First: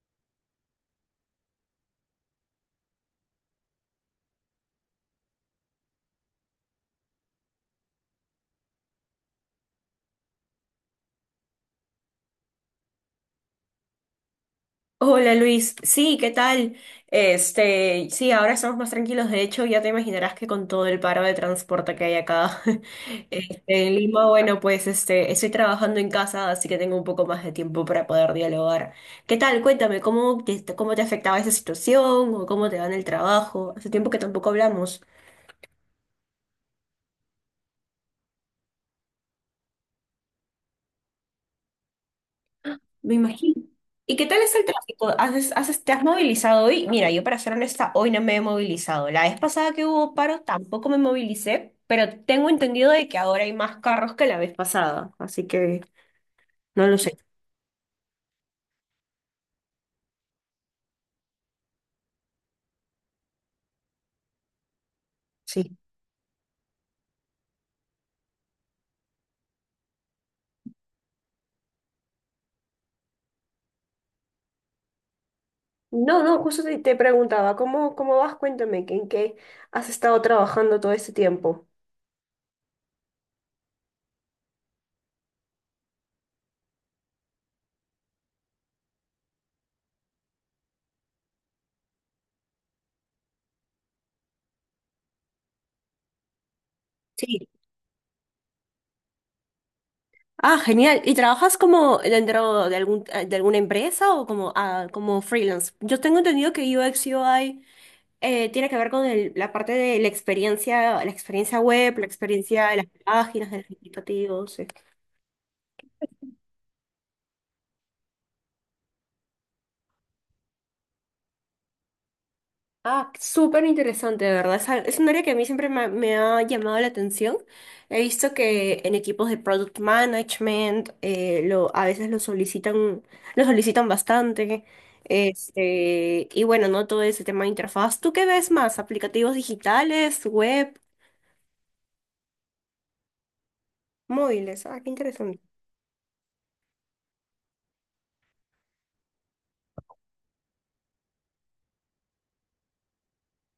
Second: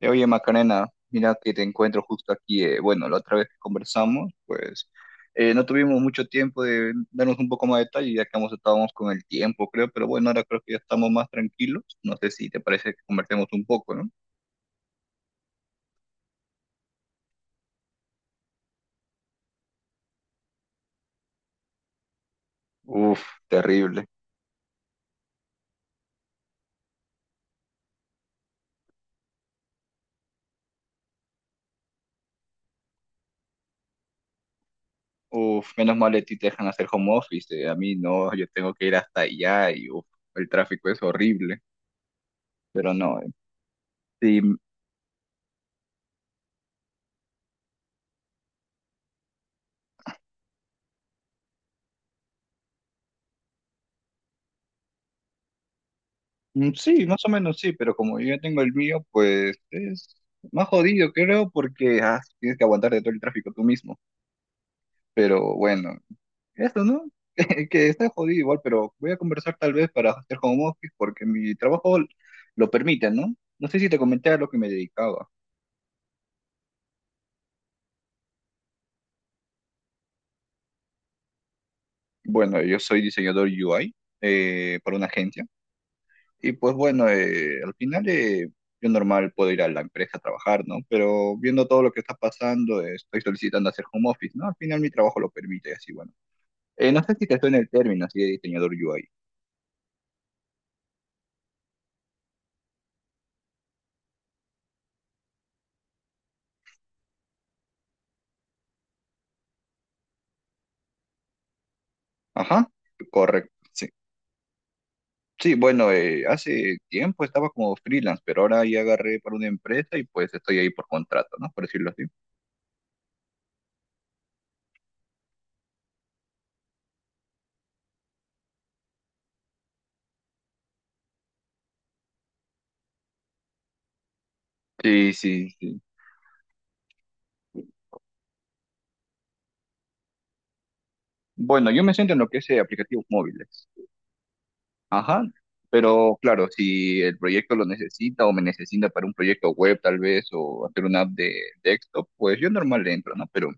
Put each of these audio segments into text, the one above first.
Oye, Macarena, mira que te encuentro justo aquí. Bueno, la otra vez que conversamos, pues no tuvimos mucho tiempo de darnos un poco más de detalle, ya que ambos estábamos con el tiempo, creo, pero bueno, ahora creo que ya estamos más tranquilos. No sé si te parece que conversemos un poco, ¿no? Hola Luis, sí, ¿qué tal? Sí, ahora estamos más tranquilos. De hecho, ya te imaginarás que con todo el paro de transporte que hay acá Uf, en terrible. Lima, bueno, pues estoy trabajando en casa, así que tengo un poco más de tiempo para poder dialogar. ¿Qué tal? Cuéntame, ¿cómo te afectaba esa situación o cómo te va en el trabajo? Hace tiempo que tampoco hablamos. Uf, menos mal a ti te dejan hacer home office, a mí no, yo tengo que ir hasta allá y uf, el tráfico es horrible, pero Me no, imagino. ¿Y qué tal sí. es el tráfico? ¿Te has movilizado hoy? Mira, yo para ser honesta, hoy no me he movilizado. La vez pasada que hubo paro tampoco me movilicé, pero tengo entendido de que ahora hay más carros que la vez pasada, así que Mm, no lo sí, sé. más o menos sí, pero como yo ya tengo el mío, pues es más jodido, creo, porque tienes que aguantar de todo el tráfico tú mismo. Pero Sí. bueno, eso, ¿no? Que está jodido igual, pero voy a conversar tal vez para hacer home office porque mi trabajo lo permite, ¿no? No sé si te comenté a lo que me dedicaba. No, no, justo te preguntaba, ¿cómo vas? Cuéntame, ¿en qué has estado trabajando todo este tiempo? Bueno, yo soy diseñador UI para una agencia. Y pues bueno, al final yo normal puedo ir a la empresa a trabajar, ¿no? Pero viendo todo lo que está pasando, estoy solicitando hacer home office, ¿no? Al final mi trabajo lo permite, así bueno. No sé si te Sí. suena el término así de diseñador UI. Ah, genial. ¿Y trabajas como dentro de algún, de alguna empresa o como, ah, como freelance? Yo tengo entendido que UX UI tiene que ver con la parte de la experiencia web, la experiencia Ajá, de las páginas, correcto, de los sí. indicativos. Sí, bueno, hace tiempo estaba como freelance, pero ahora ya agarré para una empresa y pues estoy ahí por contrato, ¿no? Por decirlo así. Ah, súper interesante, de verdad. Es un área que a mí siempre me ha llamado la atención. He visto que en equipos de product management a veces lo solicitan bastante. Sí, sí, sí. Y bueno, no todo ese tema de interfaz. ¿Tú qué ves más? ¿Aplicativos digitales, web, Bueno, yo me siento en lo que es aplicativos móviles. móviles? Ah, qué Ajá, interesante. pero claro, si el proyecto lo necesita o me necesita para un proyecto web tal vez o hacer una app de desktop, pues yo normal le entro, ¿no? Pero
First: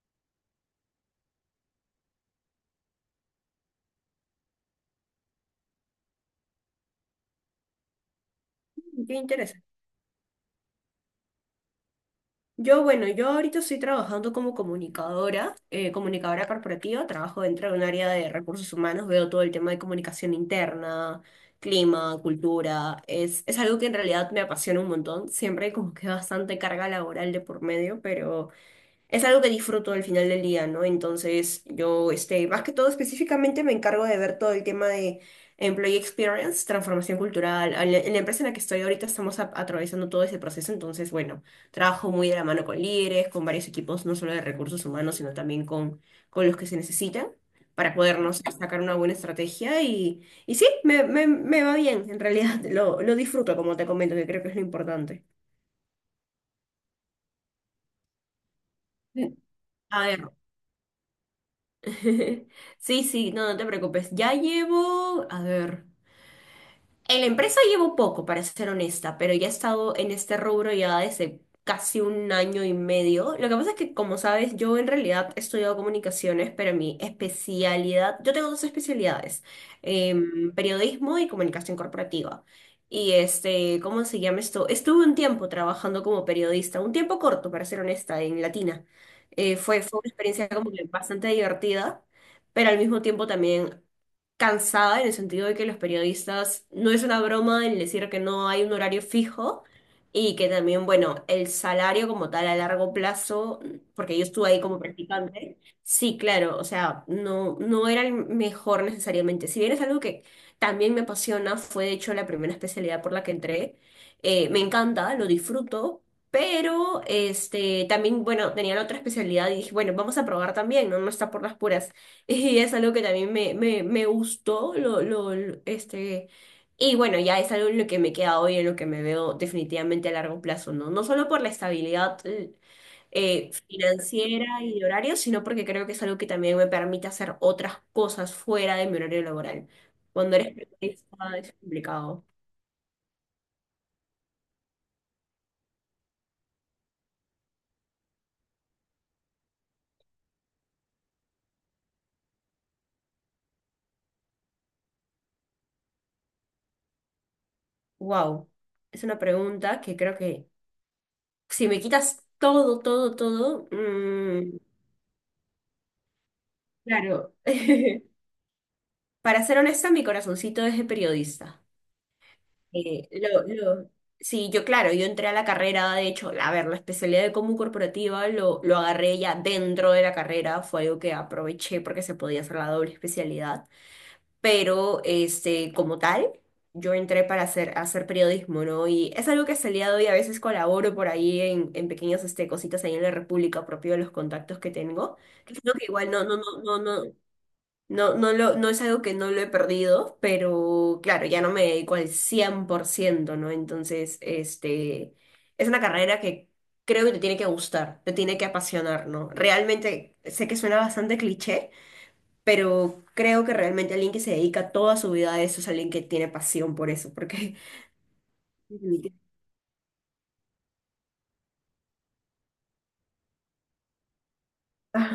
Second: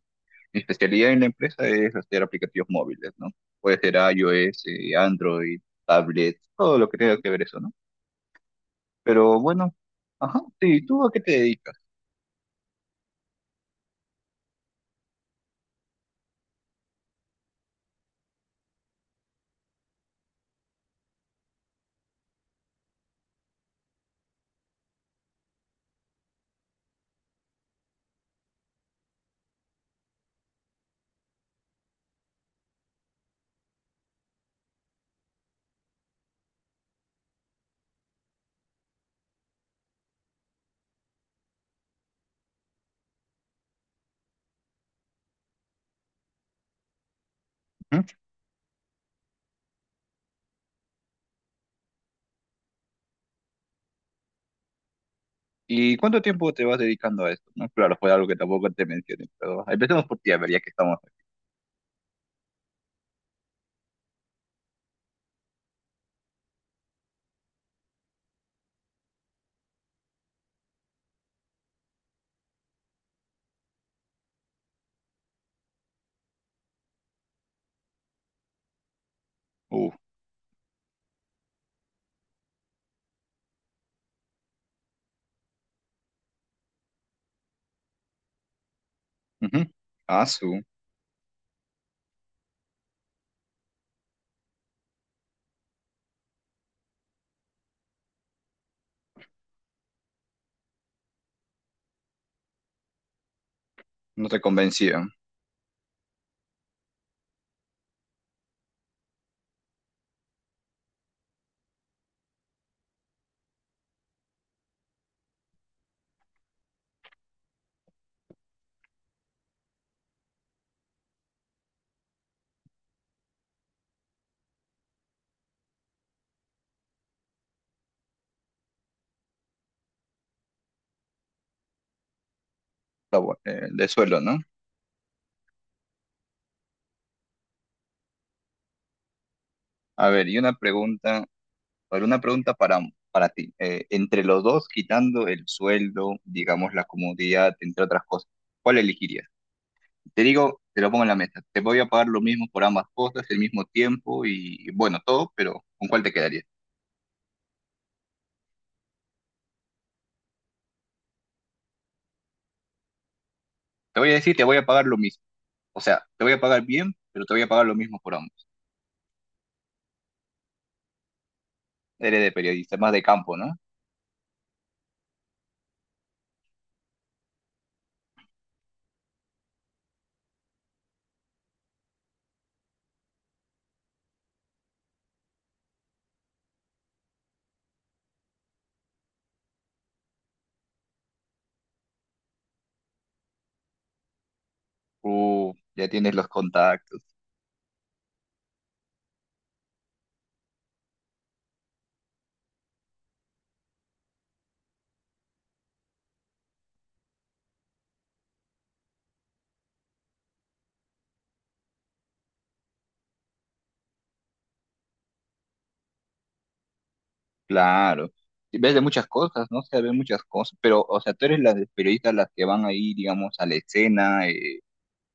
mi especialidad en la empresa es hacer aplicativos móviles, ¿no? Puede ser iOS, Android, tablet, todo lo que tenga que ver eso, ¿no? Qué Pero interesante. bueno, ajá, sí, ¿tú a qué te dedicas? Bueno, yo ahorita estoy trabajando como comunicadora, comunicadora corporativa, trabajo dentro de un área de recursos humanos, veo todo el tema de comunicación interna, clima, cultura, es algo que en realidad me apasiona un montón, siempre hay como que bastante carga laboral de por medio, pero es algo que disfruto al final del día, ¿no? Entonces, yo, más que todo específicamente me encargo de ver todo el tema de employee experience, transformación cultural. En la empresa en la que estoy ahorita estamos atravesando todo ese proceso, entonces, bueno, trabajo muy de la mano con líderes, con varios equipos, no solo de recursos humanos, sino también con los que se necesitan para Ujú. podernos sacar una buena estrategia y, sí, me va bien, en realidad lo disfruto, como te comento, que creo que es lo importante. ¿Y cuánto tiempo te vas dedicando a esto? ¿No? Claro, fue algo que tampoco te mencioné, pero empecemos A por ver. ti, a ver, ya que estamos. Sí, sí, no, no te preocupes. Ya llevo, a ver. En la empresa llevo poco, para ser honesta, pero ya he estado en este rubro ya desde casi un año y medio. Lo que pasa es que, como sabes, yo en realidad he estudiado comunicaciones, pero mi especialidad, yo tengo dos especialidades, Uh, periodismo y comunicación corporativa. Y ¿cómo se llama esto? Estuve un tiempo trabajando como periodista, un tiempo corto, para ser honesta, en Latina. Eh, ujú. fue, fue una Ah, experiencia su, como que bastante divertida, pero al mismo tiempo también cansada en el sentido de que los periodistas, no es una broma el decir que no hay un horario fijo y que también, bueno, el salario como tal a largo plazo, porque yo no te estuve ahí como convencía, practicante, sí, claro, o sea, no, no era el mejor necesariamente. Si bien es algo que también me apasiona, fue de hecho la primera especialidad por la que entré, me encanta, lo disfruto. Pero también, bueno, tenía la otra especialidad y dije, bueno, vamos a probar también, ¿no? No está por las puras. Y es algo que también me gustó, y bueno, ya es algo en lo que me queda hoy, en lo que me veo definitivamente a largo plazo, ¿no? No solo por la estabilidad está de suelo, ¿no? financiera y de horario, sino porque creo que es algo que también me permite hacer otras cosas fuera de mi horario laboral. A ver, Cuando y una eres pregunta, periodista es a ver, una complicado. pregunta para ti. Entre los dos, quitando el sueldo, digamos, la comodidad, entre otras cosas, ¿cuál elegirías? Te digo, te lo pongo en la mesa. Te voy a pagar lo mismo por ambas cosas, el mismo tiempo y, bueno, todo, pero ¿con cuál te quedarías? Wow, es una pregunta que creo que si me quitas todo, todo, todo, Te voy a decir, te voy a pagar lo mismo. O sea, te voy a pagar bien, pero te claro. voy a pagar lo mismo por ambos. Para ser honesta, mi corazoncito es de periodista. Eres de periodista, más de Eh, campo, lo, ¿no? lo- sí, yo claro, yo entré a la carrera, de hecho, a ver, la especialidad de común corporativa lo agarré ya dentro de la carrera, fue algo que aproveché porque se podía hacer la doble especialidad, pero como tal, yo entré para hacer periodismo, ¿no? Y es algo que hasta el día de hoy a veces colaboro por ahí en, en pequeñas cositas ahí en la República, propio de los contactos que tengo, que es algo que Ya igual tienes los contactos. No es algo que no lo he perdido, pero claro, ya no me dedico al 100%, ¿no? Entonces, es una carrera que creo que te tiene que gustar, te tiene que apasionar, ¿no? Realmente, sé que suena bastante cliché, pero creo que realmente alguien que se dedica toda su vida a eso es alguien que tiene pasión por eso, porque... Claro. Y ves de muchas cosas, ¿no? O sea, ves muchas cosas, pero, o sea, tú eres las periodistas las que van ahí, digamos, a la escena,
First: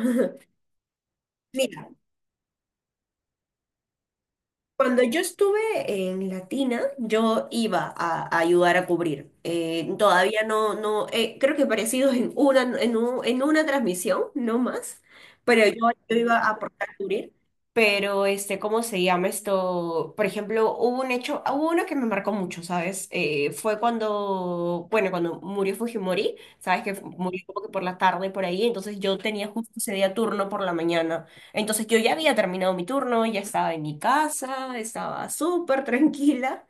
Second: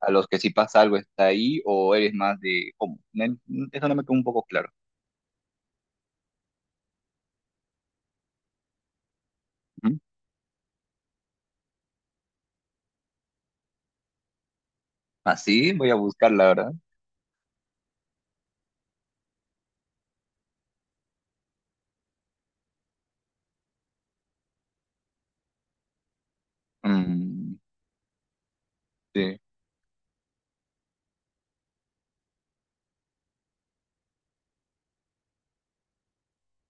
a los que si pasa algo está ahí, Mira, o eres más de, ¿cómo? Me- eso no me quedó un poco claro. cuando yo estuve en Latina, yo iba a ayudar a cubrir. Eh, ¿Mm? todavía no, no, creo que parecido en una, en en una transmisión, no más, pero Así yo, voy a yo buscar, iba la a verdad. aportar a cubrir. Pero, ¿cómo se llama esto? Por ejemplo, hubo un hecho, hubo uno que me marcó mucho, ¿sabes? Fue cuando, bueno, cuando murió Fujimori, ¿sabes? Que murió Mm, como que por la tarde, por ahí, entonces yo sí, tenía justo ese día turno por la mañana. Entonces yo ya había terminado mi turno, ya estaba en mi casa, estaba súper tranquila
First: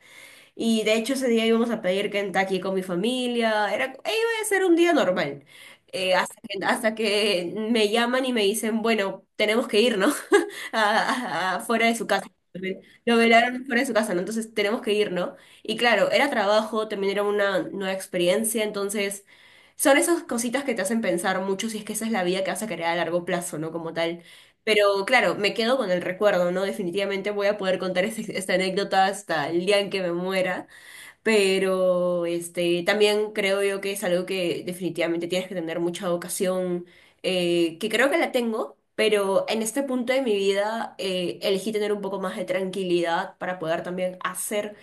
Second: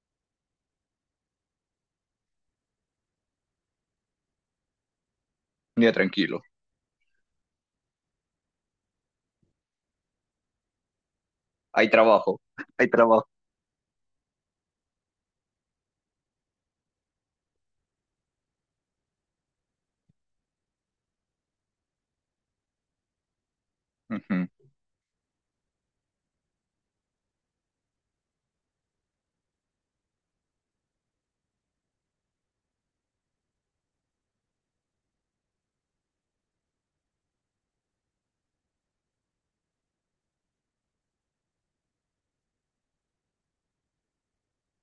y de hecho ese día íbamos a pedir Kentucky con mi familia, era, e iba a ser un día normal. ya Eh, hasta tranquilo. que, hasta que me llaman y me dicen, bueno, tenemos que ir, ¿no? Fuera Hay de su casa. trabajo, hay Lo trabajo. velaron fuera de su casa, ¿no? Entonces tenemos que ir, ¿no? Y claro, era trabajo, también era una nueva experiencia, entonces son esas cositas que te hacen pensar mucho si es que esa es la vida que vas a querer a largo plazo, ¿no? Como tal. Ujú, Pero claro, me quedo con el recuerdo, ¿no? Definitivamente voy a poder contar esta anécdota hasta el día en que me muera, pero también creo yo que es algo que definitivamente tienes que tener mucha vocación, que creo que la tengo, pero en este punto de mi vida elegí tener un poco más de tranquilidad para poder también hacer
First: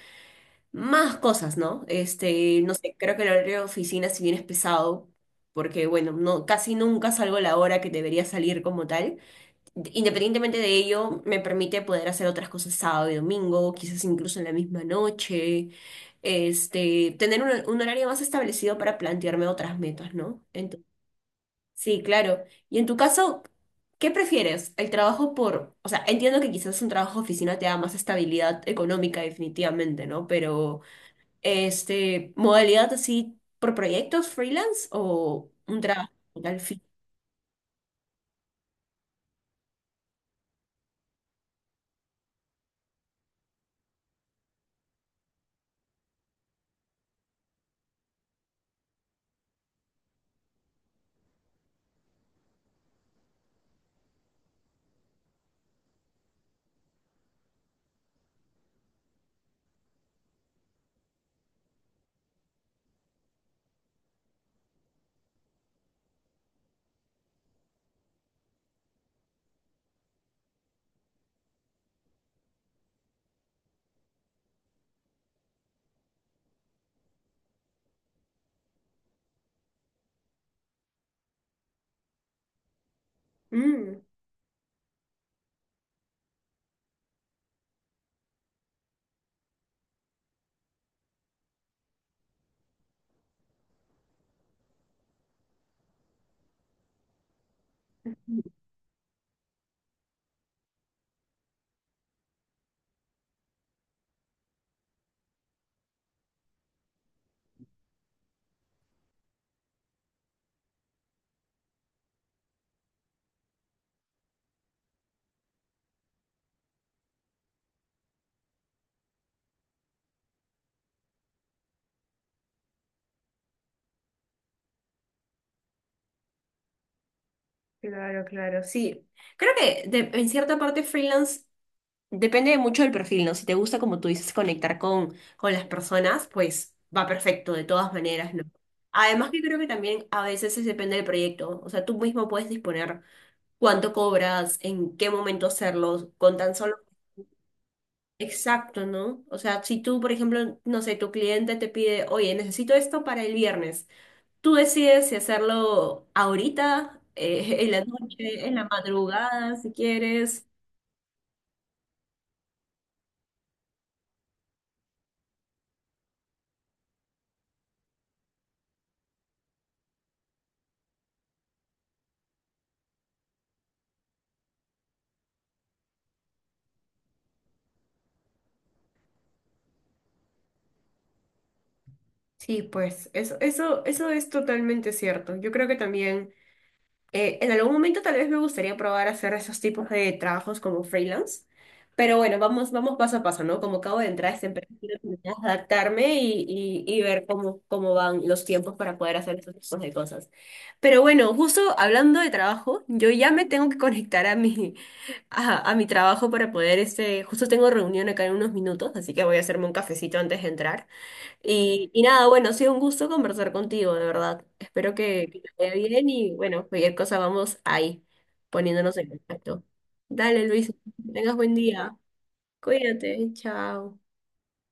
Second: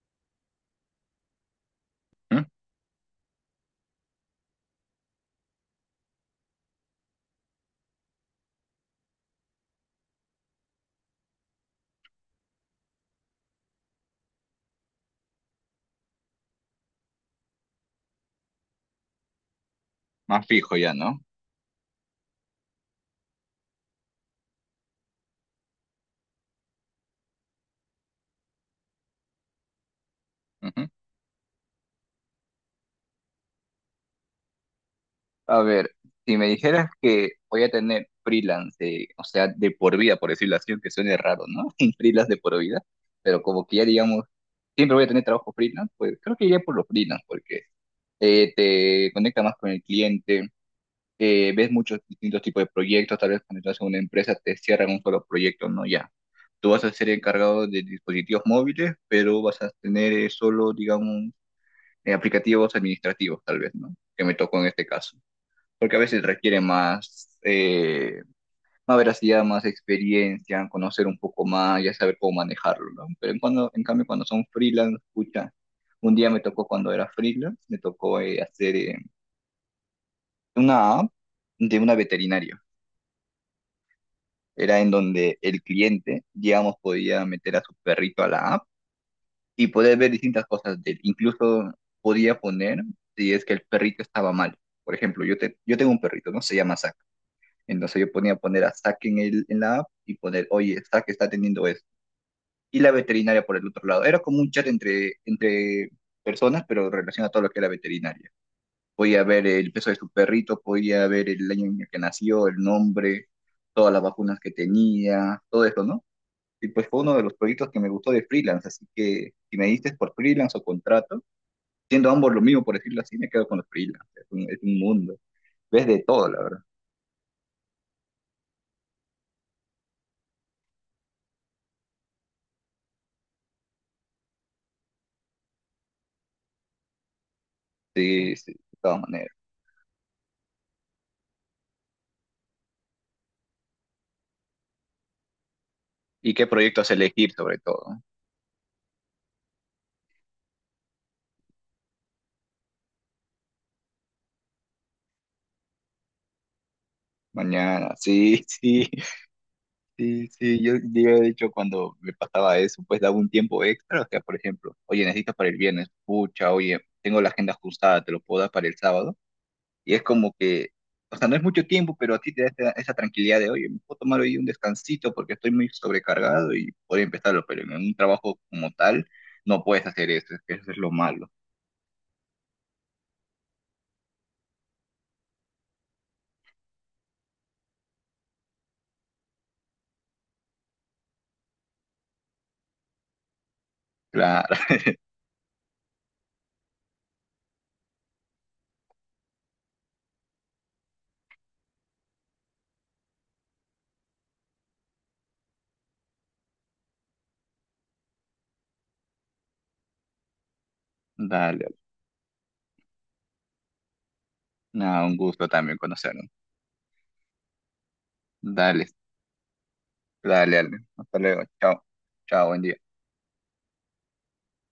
más cosas, ¿no? ujú. No sé, creo que el horario de oficina si bien es pesado, porque bueno, no, casi nunca salgo a la hora que debería salir como tal. Independientemente de ello, me permite poder hacer otras cosas sábado y domingo, quizás incluso en la misma noche, tener un horario más establecido para plantearme otras metas, ¿no? Más fijo Entonces, ya, ¿no? sí, claro. Y en tu caso, ¿qué prefieres? El trabajo por, o sea, entiendo que quizás un trabajo de oficina te da más estabilidad económica definitivamente, ¿no? Pero, Ujú. Modalidad así por proyectos freelance o A un ver, trabajo si me al fin. dijeras que voy a tener freelance, de- o sea, de por vida, por decirlo así, que suene raro, ¿no? Freelance de por vida, pero como que ya digamos, siempre voy a tener trabajo freelance, pues creo que iría por los freelance, porque te conecta más con el cliente, ves muchos distintos tipos de proyectos, tal vez cuando estás en una empresa te cierran un solo proyecto, ¿no? Ya. Tú vas a ser encargado de dispositivos móviles, pero vas a tener solo, digamos, aplicativos administrativos, tal vez, ¿no? Que me tocó en este caso porque a veces requiere más, más veracidad, más experiencia, conocer un poco más, ya saber cómo manejarlo, ¿no? Pero en cambio cuando son freelance, escucha, un día me tocó cuando era freelance, me tocó hacer una app de una veterinaria. Era en donde el cliente, digamos, podía meter a su perrito a la app y poder ver distintas cosas de él. Incluso podía poner si es que el perrito estaba mal. Por ejemplo, yo tengo un perrito, ¿no? Se llama Zack. Entonces yo ponía poner a Zack en, el, en la app y poner, oye, Zack está teniendo esto. Y la veterinaria por el otro lado. Era como un chat entre, entre personas, pero relacionado a todo lo que era veterinaria. Podía ver el peso de su perrito, podía ver el año en el que nació, el nombre, todas las vacunas que tenía, todo eso, ¿no? Y pues fue uno de los proyectos que me gustó de freelance, así que si me diste por freelance o contrato, siendo ambos lo mismo, por decirlo así, me quedo con los freelance. Es un mundo. Ves de todo, la verdad. Claro, claro, sí. Creo que en cierta parte freelance depende mucho del perfil, ¿no? Si te gusta, como tú dices, conectar con las personas, pues va perfecto de todas maneras, Sí, ¿no? sí, de todas Además maneras. que creo que también a veces es depende del proyecto, o sea, tú mismo puedes disponer cuánto cobras, en qué momento hacerlo, ¿Y con qué tan solo... proyectos elegir sobre todo? ¿No? Exacto, ¿no? O sea, si tú, por ejemplo, no sé, tu cliente te pide, oye, necesito esto para el viernes. Tú decides si hacerlo ahorita, en la Mañana, sí, noche, en la sí, madrugada, si sí, quieres. sí. Yo de hecho cuando me pasaba eso, pues daba un tiempo extra. O sea, por ejemplo, oye, necesitas para el viernes, pucha, oye, tengo la agenda ajustada, te lo puedo dar para el sábado. Y es como que, o sea, no es mucho tiempo, pero a ti te da esa, esa tranquilidad de, oye, me puedo tomar hoy un descansito porque estoy muy sobrecargado y puedo empezarlo, pero en un trabajo como tal no puedes hacer eso, es que eso es lo malo. Sí, pues eso es totalmente cierto. Yo creo que también, en algún momento tal vez me gustaría probar hacer esos tipos de trabajos como freelance, pero bueno, vamos, vamos paso a paso, ¿no? Como acabo de entrar a esta Claro, empresa, quiero terminar de adaptarme y ver cómo van los tiempos para poder hacer esos tipos de cosas. Pero bueno, justo hablando de trabajo, yo ya me tengo que conectar a mi trabajo para poder, justo tengo reunión acá en unos minutos, así que voy a hacerme un cafecito antes de entrar. dale, Y nada, bueno, ha sido un gusto conversar contigo, de verdad. Espero nada, un que gusto te vaya también bien conocernos. y bueno, cualquier cosa vamos ahí, Dale. poniéndonos en contacto. Dale, Dale, Luis, dale. que Hasta tengas luego. buen Chao. día. Chao, buen día. Cuídate, chao.